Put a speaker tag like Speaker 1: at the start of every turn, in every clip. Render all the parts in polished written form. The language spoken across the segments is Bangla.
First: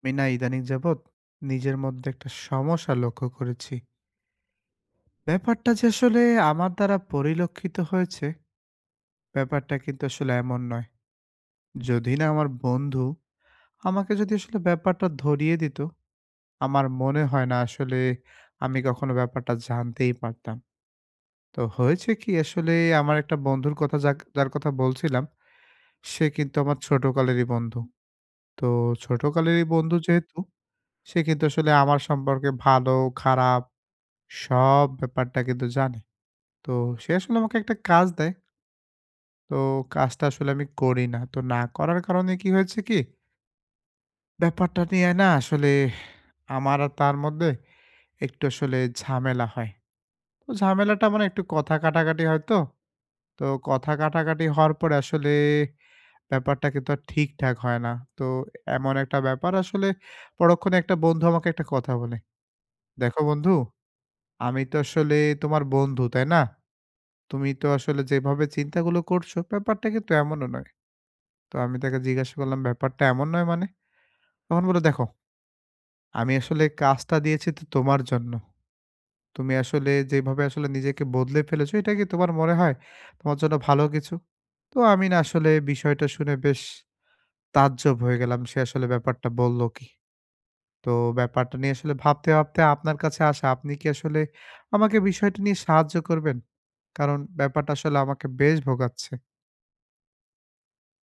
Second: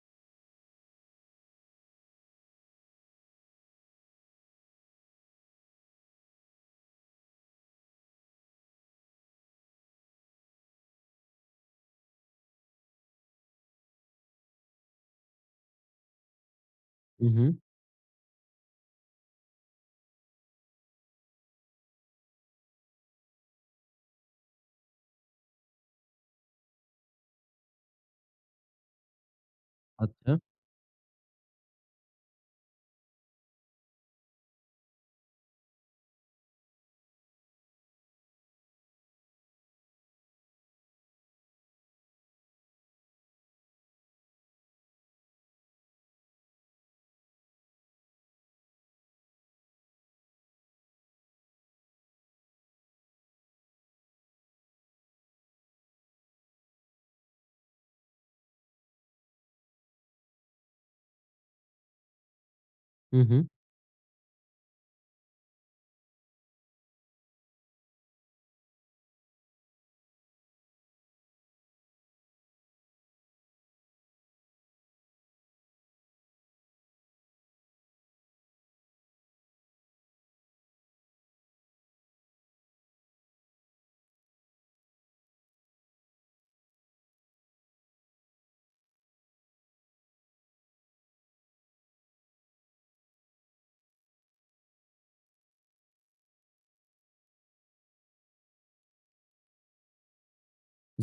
Speaker 1: আমি না ইদানিং যাবৎ নিজের মধ্যে একটা সমস্যা লক্ষ্য করেছি। ব্যাপারটা যে আসলে আমার দ্বারা পরিলক্ষিত হয়েছে, ব্যাপারটা কিন্তু আসলে এমন নয়। যদি না আমার বন্ধু আমাকে যদি আসলে ব্যাপারটা ধরিয়ে দিত, আমার মনে
Speaker 2: হুম,
Speaker 1: হয়
Speaker 2: হুম।
Speaker 1: না আসলে আমি কখনো ব্যাপারটা জানতেই পারতাম। তো হয়েছে কি আসলে আমার একটা বন্ধুর কথা যাক যার কথা বলছিলাম, সে কিন্তু আমার ছোটকালেরই বন্ধু। তো ছোটকালেরই বন্ধু
Speaker 2: আচ্ছা।
Speaker 1: যেহেতু সে কিন্তু আসলে আমার সম্পর্কে ভালো, খারাপ সব ব্যাপারটা কিন্তু জানে। তো সে আসলে আমাকে একটা কাজ দেয়। তো কাজটা আসলে আমি করি না। তো না করার কারণে কি হয়েছে কি? ব্যাপারটা নিয়ে না আসলে আমার আর তার মধ্যে একটু আসলে ঝামেলা হয়। তো ঝামেলাটা মানে একটু কথা কাটাকাটি হয় তো। তো কথা কাটাকাটি হওয়ার পরে আসলে ব্যাপারটা কিন্তু আর ঠিকঠাক হয় না। তো এমন একটা ব্যাপার আসলে পরক্ষণে একটা বন্ধু আমাকে একটা কথা বলে, "দেখো
Speaker 2: হুম, হুম।
Speaker 1: বন্ধু, আমি তো আসলে তোমার বন্ধু, তাই না? তুমি তো আসলে যেভাবে চিন্তাগুলো করছো, ব্যাপারটা কিন্তু এমনও নয়।" তো আমি তাকে জিজ্ঞাসা করলাম, "ব্যাপারটা এমন নয় মানে?" তখন বলল, "দেখো, আমি আসলে কাজটা দিয়েছি তো তোমার জন্য। তুমি আসলে যেভাবে আসলে নিজেকে বদলে ফেলেছো, এটা কি তোমার মনে হয় তোমার জন্য ভালো কিছু?" তো আমি না আসলে বিষয়টা শুনে বেশ তাজ্জব হয়ে গেলাম। সে আসলে ব্যাপারটা বলল কি? তো ব্যাপারটা নিয়ে আসলে ভাবতে, ভাবতে আপনার কাছে আসা। আপনি কি আসলে আমাকে বিষয়টা নিয়ে সাহায্য করবেন? কারণ ব্যাপারটা আসলে আমাকে বেশ ভোগাচ্ছে।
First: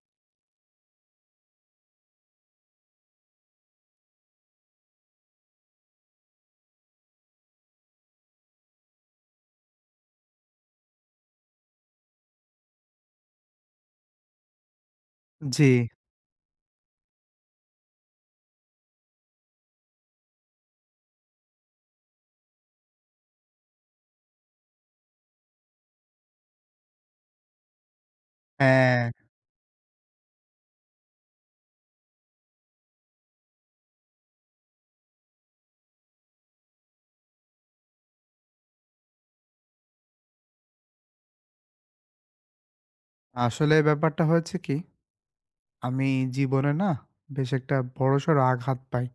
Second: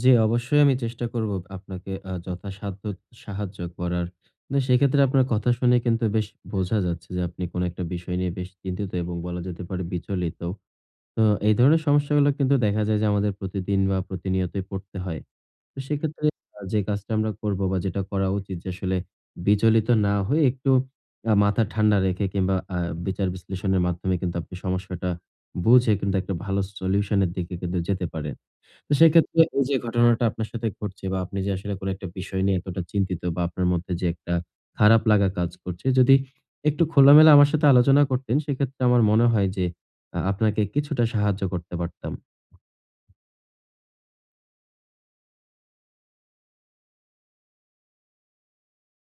Speaker 2: জি, অবশ্যই আমি চেষ্টা করব আপনাকে যথাসাধ্য সাহায্য করার। না, সেক্ষেত্রে আপনার কথা শুনে কিন্তু বেশ বোঝা যাচ্ছে যে আপনি কোন একটা বিষয় নিয়ে বেশ চিন্তিত এবং বলা যেতে পারে বিচলিত। তো এই ধরনের সমস্যাগুলো কিন্তু দেখা যায় যে আমাদের প্রতিদিন বা প্রতিনিয়তই পড়তে হয়।
Speaker 1: জি,
Speaker 2: তো সেক্ষেত্রে যে কাজটা আমরা করব বা যেটা করা উচিত, যে আসলে বিচলিত না হয়ে একটু মাথা ঠান্ডা রেখে কিংবা বিচার বিশ্লেষণের মাধ্যমে কিন্তু আপনি সমস্যাটা বুঝে কিন্তু একটা ভালো সলিউশন এর দিকে কিন্তু যেতে পারেন। তো
Speaker 1: হ্যাঁ।
Speaker 2: সেক্ষেত্রে এই যে ঘটনাটা আপনার সাথে ঘটছে বা আপনি যে আসলে কোনো একটা বিষয় নিয়ে এতটা চিন্তিত বা আপনার মধ্যে যে একটা খারাপ লাগা কাজ করছে, যদি একটু খোলামেলা আমার সাথে আলোচনা করতেন, সেক্ষেত্রে আমার মনে হয় যে আপনাকে কিছুটা সাহায্য করতে পারতাম।
Speaker 1: আসলে ব্যাপারটা হয়েছে কি, আমি জীবনে না বেশ একটা বড়সড় আঘাত পাই।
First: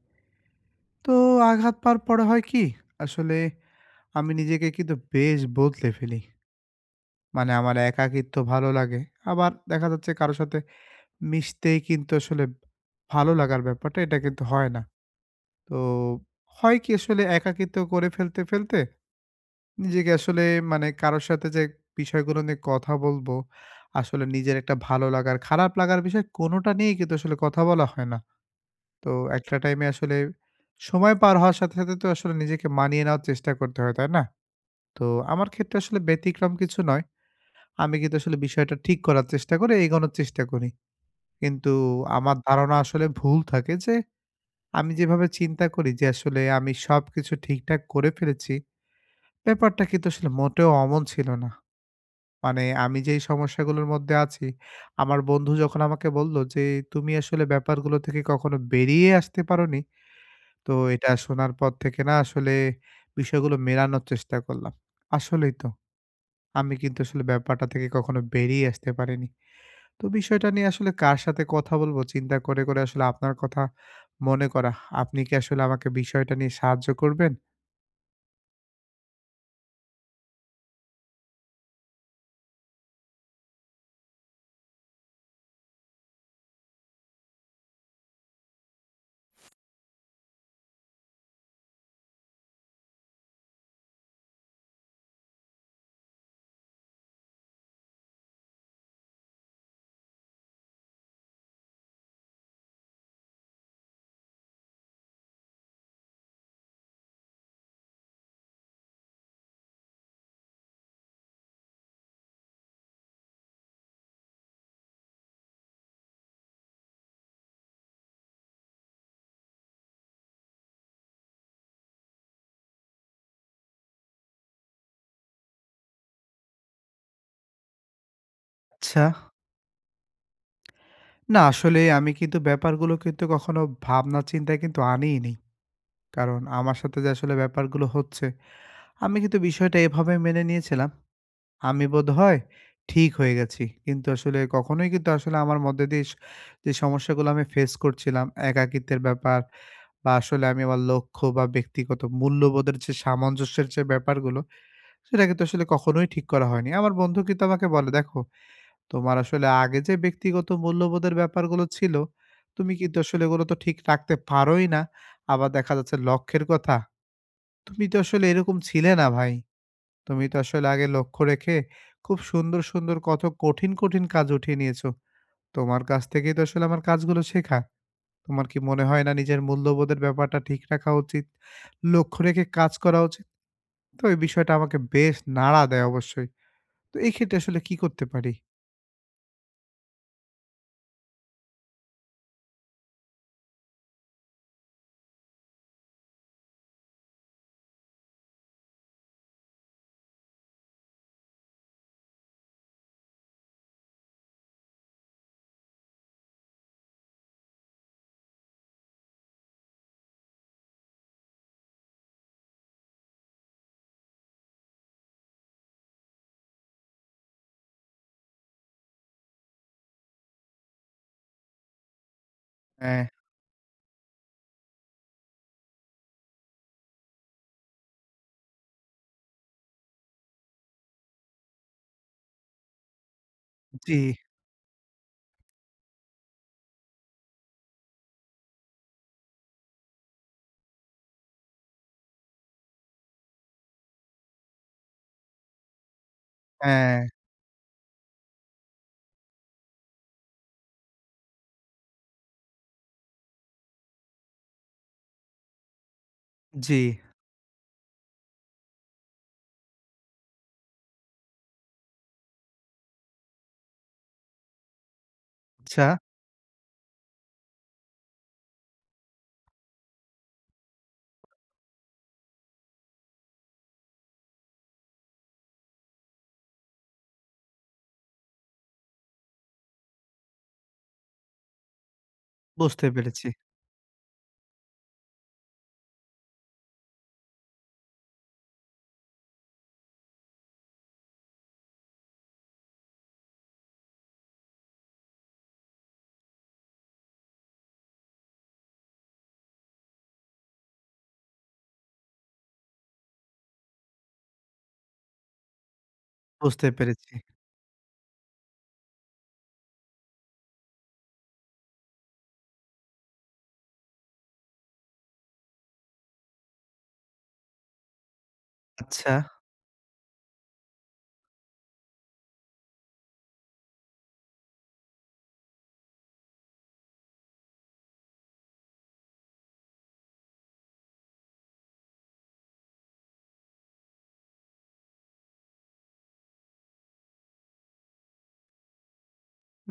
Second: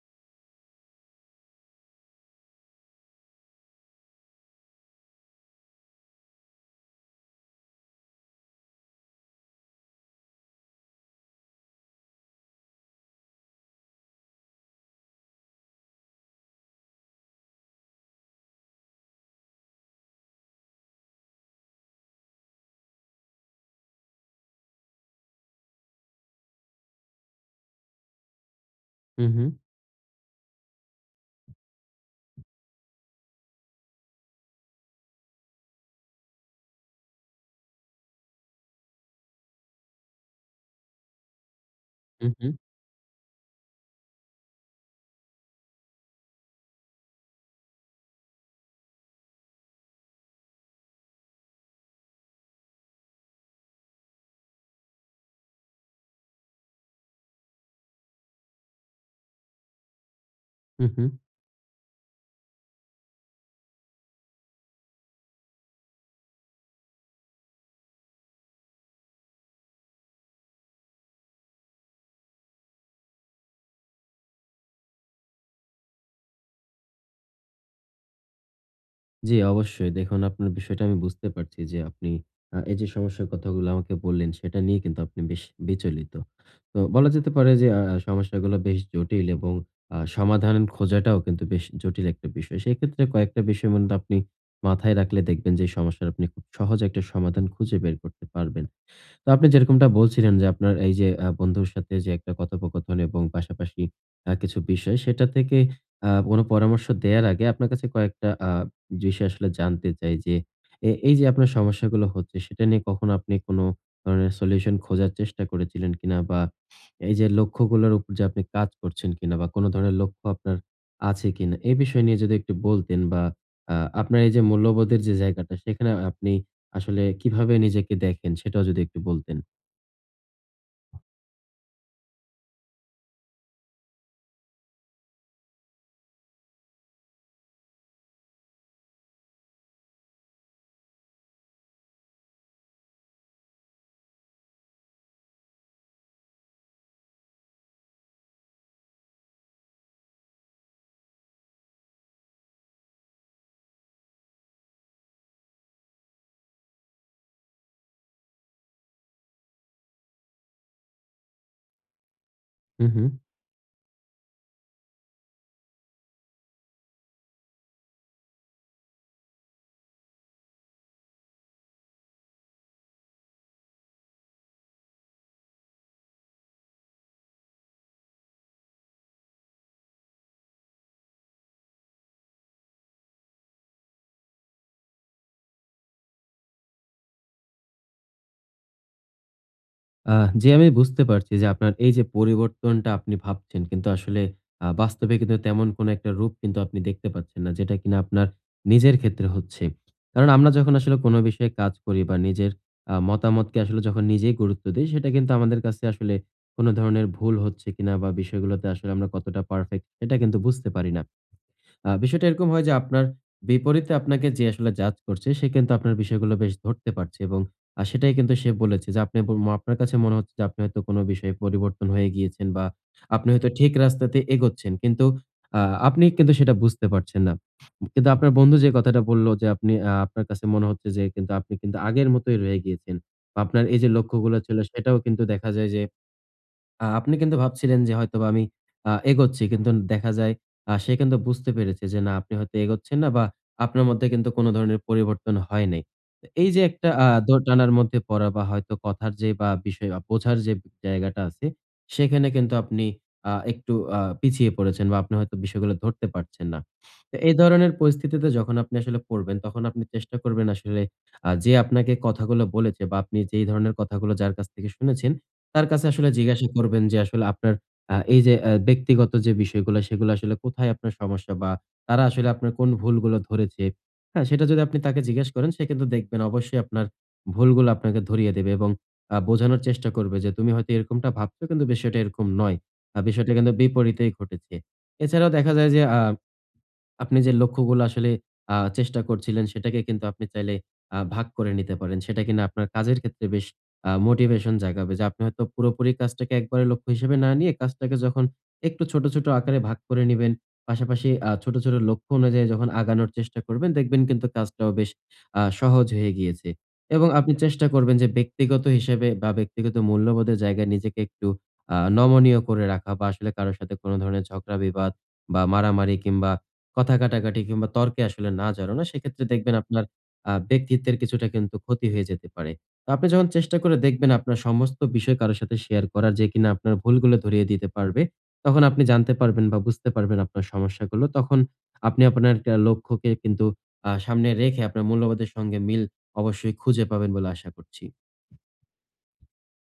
Speaker 1: তো আঘাত পাওয়ার পরে হয় কি, আসলে আমি নিজেকে কিন্তু বেশ বদলে ফেলি। মানে আমার একাকিত্ব ভালো লাগে। আবার দেখা যাচ্ছে কারো সাথে মিশতেই কিন্তু আসলে ভালো লাগার ব্যাপারটা এটা কিন্তু হয় না। তো হয় কি আসলে একাকিত্ব করে ফেলতে, ফেলতে নিজেকে আসলে মানে কারো সাথে যে বিষয়গুলো নিয়ে কথা বলবো, আসলে নিজের একটা ভালো লাগার, খারাপ লাগার বিষয় কোনোটা নিয়েই কিন্তু আসলে কথা বলা হয় না। তো
Speaker 2: হু, হু,
Speaker 1: একটা টাইমে আসলে সময় পার হওয়ার সাথে, সাথে তো আসলে নিজেকে মানিয়ে নেওয়ার চেষ্টা করতে হয়, তাই না? তো আমার ক্ষেত্রে আসলে ব্যতিক্রম কিছু নয়। আমি কিন্তু আসলে বিষয়টা ঠিক করার চেষ্টা করে এগোনোর চেষ্টা করি। কিন্তু
Speaker 2: হু,
Speaker 1: আমার
Speaker 2: হু,
Speaker 1: ধারণা আসলে ভুল থাকে যে, আমি যেভাবে চিন্তা করি যে আসলে আমি সবকিছু ঠিকঠাক করে ফেলেছি, ব্যাপারটা কিন্তু আসলে মোটেও অমন ছিল না। মানে আমি যেই সমস্যাগুলোর মধ্যে আছি, আমার বন্ধু যখন আমাকে বলল যে, "তুমি আসলে ব্যাপারগুলো থেকে কখনো বেরিয়ে আসতে পারোনি।" তো
Speaker 2: হু, হু।
Speaker 1: এটা শোনার পর থেকে না আসলে বিষয়গুলো মেলানোর চেষ্টা করলাম। আসলেই তো। আমি কিন্তু আসলে ব্যাপারটা থেকে কখনো বেরিয়ে আসতে পারিনি। তো বিষয়টা নিয়ে আসলে কার সাথে কথা বলবো চিন্তা করে, করে আসলে আপনার কথা মনে করা। আপনি কি আসলে আমাকে বিষয়টা নিয়ে সাহায্য করবেন?
Speaker 2: জি, অবশ্যই। দেখুন, আপনার বিষয়টা আমি বুঝতে পারছি যে আপনি এই যে সমস্যার কথাগুলো আমাকে বললেন সেটা নিয়ে কিন্তু আপনি বেশ বিচলিত। তো বলা যেতে পারে যে সমস্যাগুলো বেশ জটিল এবং সমাধান খোঁজাটাও কিন্তু বেশ জটিল একটা বিষয়। সেক্ষেত্রে কয়েকটা বিষয় মূলত আপনি মাথায় রাখলে দেখবেন যে এই সমস্যার আপনি খুব সহজে একটা সমাধান খুঁজে বের করতে পারবেন। তো আপনি যেরকমটা বলছিলেন যে আপনার এই যে বন্ধুর সাথে যে একটা কথোপকথন এবং পাশাপাশি কিছু বিষয়, সেটা থেকে কোনো পরামর্শ দেয়ার আগে আপনার কাছে কয়েকটা বিষয় আসলে জানতে চাই যে এই যে আপনার সমস্যাগুলো হচ্ছে সেটা নিয়ে কখনো আপনি কোনো ধরনের সলিউশন খোঁজার চেষ্টা করেছিলেন কিনা? বা এই যে লক্ষ্যগুলোর উপর যে আপনি কাজ করছেন কিনা? বা কোনো ধরনের লক্ষ্য আপনার আছে কিনা? এই বিষয় নিয়ে যদি একটু বলতেন, বা আ আপনার এই যে মূল্যবোধের যে জায়গাটা সেখানে আপনি আসলে কিভাবে নিজেকে দেখেন সেটাও যদি একটু
Speaker 1: আচ্ছা,
Speaker 2: বলতেন।
Speaker 1: না আসলে আমি কিন্তু ব্যাপারগুলো কিন্তু কখনো ভাবনা চিন্তায় কিন্তু আনিই নি। কারণ আমার সাথে যে আসলে ব্যাপারগুলো হচ্ছে, আমি কিন্তু বিষয়টা এভাবে মেনে নিয়েছিলাম। আমি বোধহয় ঠিক হয়ে গেছি। কিন্তু আসলে কখনোই কিন্তু আসলে আমার মধ্যে দিয়ে স যে সমস্যাগুলো আমি ফেস করছিলাম, একাকিত্বের ব্যাপার বা আসলে আমি আমার লক্ষ্য বা ব্যক্তিগত মূল্যবোধের যে সামঞ্জস্যের যে ব্যাপারগুলো, সেটা কিন্তু আসলে কখনোই ঠিক করা হয়নি। আমার বন্ধু কিন্তু আমাকে বলে, "দেখো, তোমার আসলে আগে যে ব্যক্তিগত মূল্যবোধের ব্যাপারগুলো ছিল, তুমি
Speaker 2: হুম,
Speaker 1: কিন্তু
Speaker 2: হুম।
Speaker 1: আসলে এগুলো তো ঠিক রাখতে পারোই না। আবার দেখা যাচ্ছে লক্ষ্যের কথা তুমি তো আসলে এরকম ছিলে না ভাই। তুমি তো আসলে আগে লক্ষ্য রেখে খুব সুন্দর, সুন্দর কত কঠিন, কঠিন কাজ উঠিয়ে নিয়েছো। তোমার কাছ থেকেই তো আসলে আমার কাজগুলো শেখা। তোমার কি মনে হয় না নিজের মূল্যবোধের ব্যাপারটা ঠিক রাখা উচিত? লক্ষ্য রেখে কাজ করা উচিত?" তো এই বিষয়টা আমাকে বেশ নাড়া দেয় অবশ্যই। তো এই ক্ষেত্রে আসলে কি করতে পারি?
Speaker 2: আহ, জি, আমি বুঝতে পারছি যে আপনার এই যে পরিবর্তনটা আপনি ভাবছেন কিন্তু আসলে বাস্তবে কিন্তু তেমন কোনো একটা রূপ কিন্তু আপনি দেখতে পাচ্ছেন না, যেটা কিনা আপনার নিজের ক্ষেত্রে হচ্ছে। কারণ আমরা যখন আসলে কোনো বিষয়ে কাজ করি বা নিজের মতামতকে আসলে যখন নিজেই গুরুত্ব দেই, সেটা কিন্তু আমাদের কাছে আসলে কোনো ধরনের ভুল হচ্ছে কিনা বা বিষয়গুলোতে আসলে আমরা কতটা পারফেক্ট এটা কিন্তু বুঝতে পারি না। বিষয়টা এরকম হয় যে আপনার বিপরীতে আপনাকে যে আসলে জাজ করছে, সে কিন্তু আপনার বিষয়গুলো বেশ ধরতে পারছে এবং সেটাই কিন্তু সে বলেছে যে আপনি আপনার কাছে মনে হচ্ছে যে আপনি হয়তো কোনো বিষয়ে পরিবর্তন হয়ে গিয়েছেন বা
Speaker 1: হ্যাঁ,
Speaker 2: আপনি হয়তো ঠিক রাস্তাতে এগোচ্ছেন। কিন্তু আ আপনি কিন্তু সেটা বুঝতে পারছেন না। কিন্তু আপনার বন্ধু যে কথাটা বলল যে আপনি আপনার কাছে মনে হচ্ছে যে কিন্তু আপনি কিন্তু আগের মতোই রয়ে গিয়েছেন। বা আপনার এই যে
Speaker 1: জি,
Speaker 2: লক্ষ্যগুলো ছিল সেটাও কিন্তু দেখা যায় যে আপনি কিন্তু ভাবছিলেন যে হয়তোবা আমি এগোচ্ছি। কিন্তু দেখা যায় সে কিন্তু বুঝতে পেরেছে যে না, আপনি হয়তো এগোচ্ছেন না বা আপনার মধ্যে কিন্তু কোন ধরনের পরিবর্তন হয় নাই। তো এই যে একটা
Speaker 1: হ্যাঁ,
Speaker 2: দোটানার মধ্যে পড়া বা হয়তো কথার যে বা বিষয় বোঝার যে জায়গাটা আছে, সেখানে কিন্তু আপনি একটু পিছিয়ে পড়েছেন বা আপনি হয়তো বিষয়গুলো ধরতে পারছেন না।
Speaker 1: জি।
Speaker 2: তো এই ধরনের পরিস্থিতিতে যখন আপনি আসলে পড়বেন, তখন আপনি চেষ্টা করবেন আসলে যে আপনাকে কথাগুলো বলেছে বা আপনি যেই ধরনের কথাগুলো যার কাছ থেকে শুনেছেন, তার
Speaker 1: আচ্ছা,
Speaker 2: কাছে আসলে জিজ্ঞাসা করবেন যে আসলে আপনার এই যে ব্যক্তিগত যে বিষয়গুলো, সেগুলো আসলে কোথায় আপনার সমস্যা বা তারা আসলে আপনার কোন ভুলগুলো ধরেছে। হ্যাঁ, সেটা যদি আপনি তাকে জিজ্ঞেস করেন, সে কিন্তু দেখবেন অবশ্যই আপনার ভুলগুলো আপনাকে ধরিয়ে দেবে এবং বোঝানোর চেষ্টা করবে যে তুমি হয়তো এরকমটা ভাবছো, কিন্তু বিষয়টা এরকম নয়।
Speaker 1: বুঝতে পেরেছি,
Speaker 2: বিষয়টা কিন্তু বিপরীতেই ঘটেছে। এছাড়াও দেখা যায় যে আপনি যে লক্ষ্যগুলো আসলে চেষ্টা করছিলেন, সেটাকে কিন্তু আপনি চাইলে ভাগ করে নিতে পারেন। সেটা কিনা আপনার কাজের ক্ষেত্রে বেশ মোটিভেশন জাগাবে। যে আপনি হয়তো পুরোপুরি কাজটাকে একবারে লক্ষ্য হিসেবে না নিয়ে কাজটাকে যখন একটু ছোট, ছোট আকারে ভাগ করে নিবেন, পাশাপাশি ছোট, ছোট লক্ষ্য অনুযায়ী যখন আগানোর চেষ্টা করবেন, দেখবেন কিন্তু কাজটাও বেশ সহজ হয়ে গিয়েছে।
Speaker 1: বুঝতে
Speaker 2: এবং
Speaker 1: পেরেছি।
Speaker 2: আপনি চেষ্টা করবেন যে ব্যক্তিগত হিসেবে বা ব্যক্তিগত মূল্যবোধের জায়গায় নিজেকে একটু নমনীয় করে রাখা বা আসলে কারো সাথে কোনো ধরনের ঝগড়া বিবাদ বা মারামারি কিংবা কথা কাটাকাটি কিংবা তর্কে আসলে না জড়ানো।
Speaker 1: আচ্ছা।
Speaker 2: সেক্ষেত্রে দেখবেন আপনার ব্যক্তিত্বের কিছুটা কিন্তু ক্ষতি হয়ে যেতে পারে। তো আপনি যখন চেষ্টা করে দেখবেন আপনার সমস্ত বিষয় কারো সাথে শেয়ার করার, যে কিনা আপনার ভুলগুলো ধরিয়ে দিতে পারবে, তখন আপনি জানতে পারবেন বা বুঝতে পারবেন আপনার সমস্যাগুলো। তখন আপনি আপনার একটা লক্ষ্যকে কিন্তু সামনে রেখে আপনার মূল্যবোধের সঙ্গে মিল অবশ্যই খুঁজে পাবেন বলে আশা করছি।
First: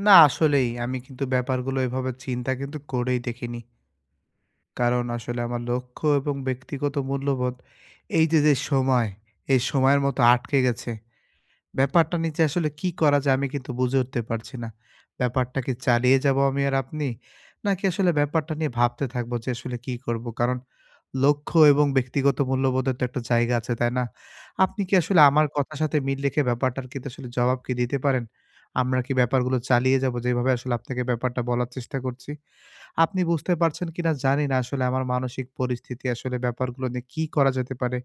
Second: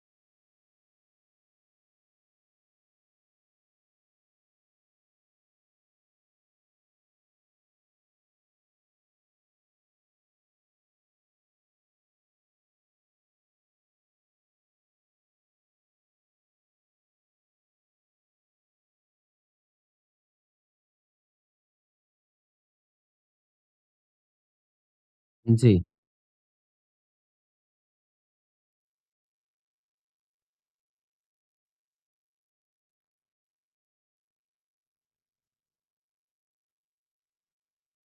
Speaker 1: না আসলেই আমি কিন্তু ব্যাপারগুলো এভাবে চিন্তা কিন্তু করেই দেখিনি। কারণ আসলে আমার লক্ষ্য এবং ব্যক্তিগত মূল্যবোধ এই যে, যে সময়, এই সময়ের মতো আটকে গেছে। ব্যাপারটা নিয়ে যে আসলে কি করা যায় আমি কিন্তু বুঝে উঠতে পারছি না। ব্যাপারটা কি চালিয়ে যাবো আমি আর আপনি? নাকি আসলে ব্যাপারটা নিয়ে ভাবতে থাকবো যে আসলে কি করবো? কারণ লক্ষ্য এবং ব্যক্তিগত মূল্যবোধের তো একটা জায়গা আছে, তাই না? আপনি কি আসলে আমার
Speaker 2: জি।
Speaker 1: কথার সাথে মিল রেখে ব্যাপারটার কিন্তু আসলে জবাব কি দিতে পারেন? আমরা কি ব্যাপারগুলো চালিয়ে যাবো যেভাবে আসলে আপনাকে ব্যাপারটা বলার চেষ্টা করছি? আপনি বুঝতে পারছেন কিনা জানি না আসলে আমার মানসিক পরিস্থিতি আসলে ব্যাপারগুলো নিয়ে কি করা যেতে পারে?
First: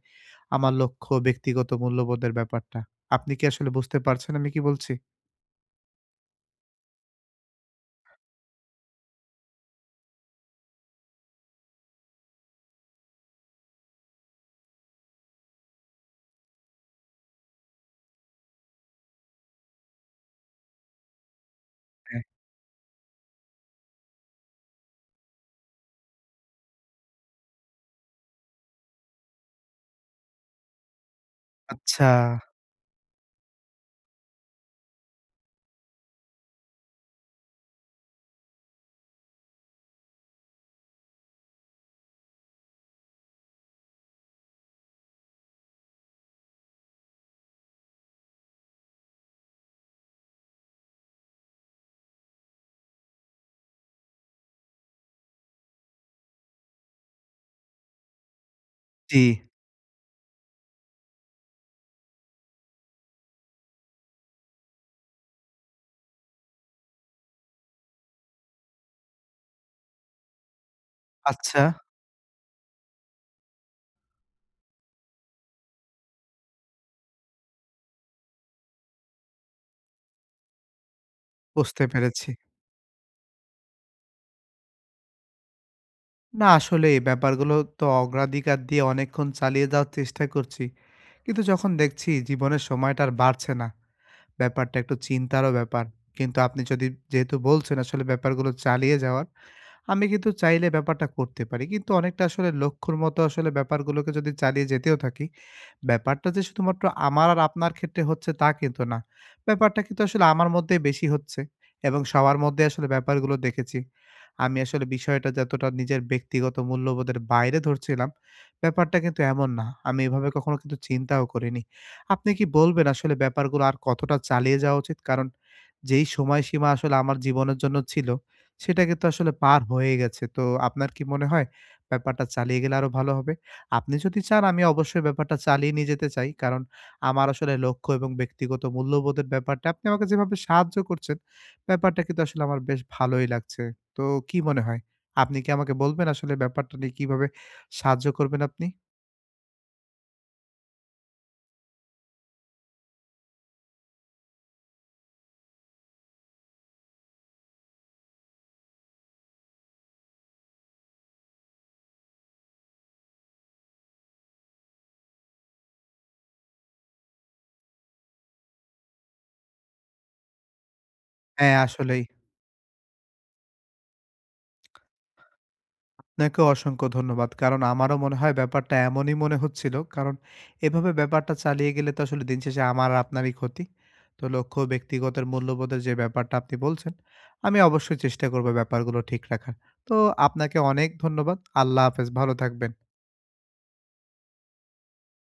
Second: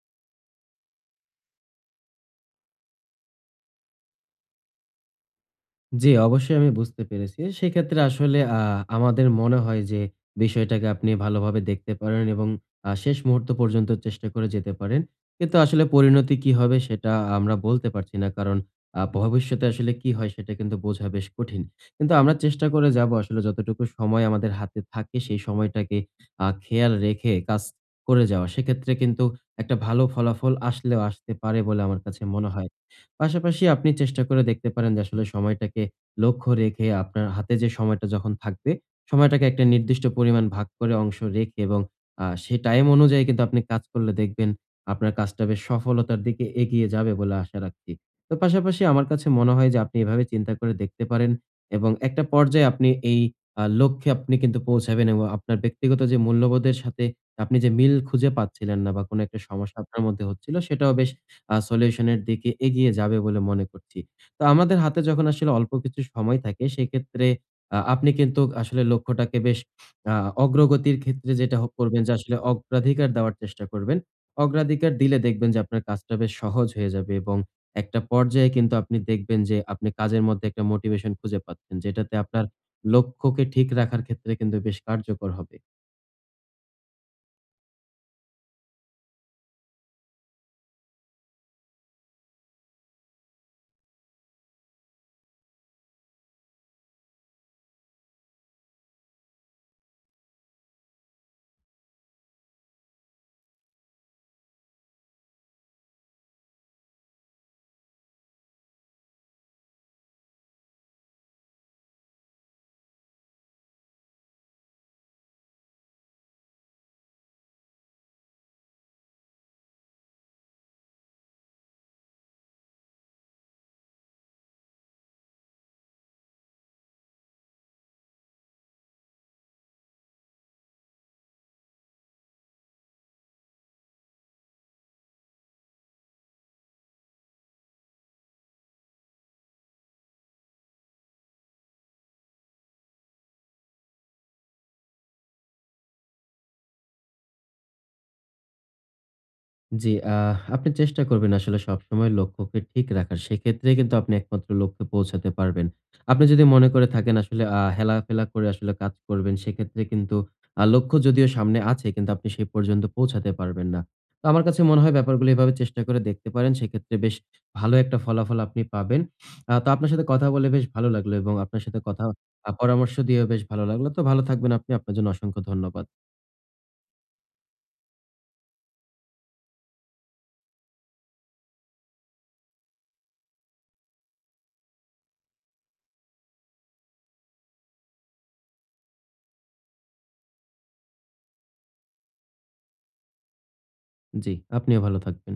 Speaker 1: আমার লক্ষ্য, ব্যক্তিগত মূল্যবোধের ব্যাপারটা। আপনি কি আসলে বুঝতে পারছেন আমি কি বলছি?
Speaker 2: জি, অবশ্যই আমি বুঝতে পেরেছি। সেক্ষেত্রে আসলে আমাদের মনে হয় যে বিষয়টাকে আপনি ভালোভাবে দেখতে পারেন এবং শেষ মুহূর্ত পর্যন্ত চেষ্টা করে যেতে পারেন। কিন্তু আসলে পরিণতি কি হবে সেটা আমরা বলতে পারছি না। কারণ ভবিষ্যতে আসলে কি হয় সেটা কিন্তু বোঝা বেশ কঠিন। কিন্তু
Speaker 1: হ্যাঁ,
Speaker 2: আমরা চেষ্টা করে যাবো আসলে যতটুকু সময় আমাদের হাতে থাকে, সেই সময়টাকে খেয়াল রেখে কাজ করে যাওয়া। সেক্ষেত্রে কিন্তু একটা ভালো ফলাফল আসলেও আসতে পারে বলে আমার
Speaker 1: আচ্ছা।
Speaker 2: কাছে মনে হয়। পাশাপাশি আপনি চেষ্টা করে দেখতে পারেন যে আসলে সময়টাকে লক্ষ্য রেখে, আপনার হাতে যে সময়টা যখন থাকবে, সময়টাকে একটা নির্দিষ্ট পরিমাণ ভাগ করে অংশ রেখে এবং সেই টাইম অনুযায়ী কিন্তু আপনি কাজ করলে দেখবেন আপনার কাজটা বেশ সফলতার দিকে এগিয়ে যাবে বলে আশা রাখছি। তো পাশাপাশি আমার কাছে মনে হয় যে আপনি এভাবে চিন্তা করে দেখতে পারেন এবং একটা পর্যায়ে আপনি এই লক্ষ্যে আপনি কিন্তু পৌঁছাবেন এবং আপনার ব্যক্তিগত যে মূল্যবোধের সাথে আপনি যে মিল খুঁজে পাচ্ছিলেন না বা
Speaker 1: জি,
Speaker 2: কোনো একটা সমস্যা আপনার মধ্যে হচ্ছিল, সেটাও বেশ সলিউশন এর দিকে এগিয়ে যাবে বলে মনে করছি। তো আমাদের হাতে যখন আসলে অল্প কিছু সময় থাকে, সেক্ষেত্রে আপনি কিন্তু আসলে লক্ষ্যটাকে বেশ আ অগ্রগতির ক্ষেত্রে যেটা
Speaker 1: আচ্ছা
Speaker 2: করবেন যে আসলে অগ্রাধিকার দেওয়ার চেষ্টা করবেন। অগ্রাধিকার দিলে দেখবেন যে আপনার কাজটা বেশ সহজ হয়ে যাবে এবং একটা পর্যায়ে কিন্তু আপনি দেখবেন যে আপনি কাজের মধ্যে একটা মোটিভেশন খুঁজে পাচ্ছেন,
Speaker 1: বুঝতে
Speaker 2: যেটাতে
Speaker 1: পেরেছি।
Speaker 2: আপনার লক্ষ্যকে ঠিক রাখার ক্ষেত্রে কিন্তু বেশ কার্যকর হবে।
Speaker 1: না আসলে এই ব্যাপারগুলো তো অগ্রাধিকার দিয়ে অনেকক্ষণ চালিয়ে যাওয়ার চেষ্টা করছি। কিন্তু যখন দেখছি জীবনের সময়টা আর বাড়ছে না, ব্যাপারটা একটু চিন্তারও ব্যাপার। কিন্তু আপনি যদি যেহেতু বলছেন আসলে ব্যাপারগুলো চালিয়ে যাওয়ার আমি কিন্তু চাইলে ব্যাপারটা করতে পারি। কিন্তু অনেকটা আসলে লক্ষ্যর মতো আসলে ব্যাপারগুলোকে যদি চালিয়ে যেতেও থাকি, ব্যাপারটা যে শুধুমাত্র আমার আর আপনার ক্ষেত্রে হচ্ছে তা কিন্তু না। ব্যাপারটা কিন্তু আসলে আমার মধ্যেই বেশি হচ্ছে এবং সবার মধ্যে আসলে ব্যাপারগুলো দেখেছি। আমি আসলে বিষয়টা যতটা নিজের ব্যক্তিগত মূল্যবোধের বাইরে ধরছিলাম, ব্যাপারটা কিন্তু এমন না। আমি এভাবে কখনো কিন্তু চিন্তাও করিনি। আপনি কি বলবেন আসলে ব্যাপারগুলো আর কতটা চালিয়ে যাওয়া উচিত? কারণ যেই সময়সীমা আসলে আমার জীবনের জন্য ছিল, সেটা কিন্তু আসলে পার হয়ে গেছে। তো আপনার কি মনে হয় ব্যাপারটা চালিয়ে গেলে আরো ভালো হবে? আপনি যদি চান আমি অবশ্যই ব্যাপারটা চালিয়ে নিয়ে যেতে চাই। কারণ আমার আসলে লক্ষ্য এবং ব্যক্তিগত মূল্যবোধের ব্যাপারটা আপনি আমাকে যেভাবে সাহায্য করছেন, ব্যাপারটা কিন্তু আসলে আমার বেশ ভালোই লাগছে। তো কি মনে হয়? আপনি কি আমাকে বলবেন আসলে ব্যাপারটা নিয়ে কিভাবে সাহায্য করবেন আপনি?
Speaker 2: জি, আহ, আপনি চেষ্টা করবেন আসলে সবসময় লক্ষ্যকে ঠিক রাখার। সেক্ষেত্রে কিন্তু আপনি একমাত্র লক্ষ্যে পৌঁছাতে পারবেন। আপনি যদি মনে করে থাকেন আসলে হেলাফেলা করে আসলে কাজ করবেন, সেক্ষেত্রে কিন্তু লক্ষ্য যদিও সামনে আছে, কিন্তু আপনি সেই পর্যন্ত পৌঁছাতে পারবেন না। তো আমার কাছে মনে হয় ব্যাপারগুলো এভাবে চেষ্টা করে দেখতে পারেন। সেক্ষেত্রে বেশ ভালো একটা ফলাফল আপনি পাবেন। তো আপনার সাথে কথা বলে বেশ ভালো লাগলো এবং
Speaker 1: হ্যাঁ,
Speaker 2: আপনার সাথে
Speaker 1: আসলেই।
Speaker 2: কথা পরামর্শ দিয়েও বেশ ভালো লাগলো। তো ভালো থাকবেন আপনি। আপনার জন্য অসংখ্য ধন্যবাদ।
Speaker 1: আপনাকেও অসংখ্য ধন্যবাদ। কারণ আমারও মনে হয় ব্যাপারটা এমনই মনে হচ্ছিল। কারণ এভাবে ব্যাপারটা চালিয়ে গেলে তো আসলে দিন শেষে আমার আর আপনারই ক্ষতি। তো লক্ষ্য ব্যক্তিগতের মূল্যবোধের যে ব্যাপারটা আপনি বলছেন, আমি অবশ্যই চেষ্টা করব ব্যাপারগুলো ঠিক রাখার। তো আপনাকে অনেক ধন্যবাদ। আল্লাহ হাফেজ। ভালো থাকবেন।
Speaker 2: জি, আপনিও ভালো থাকবেন।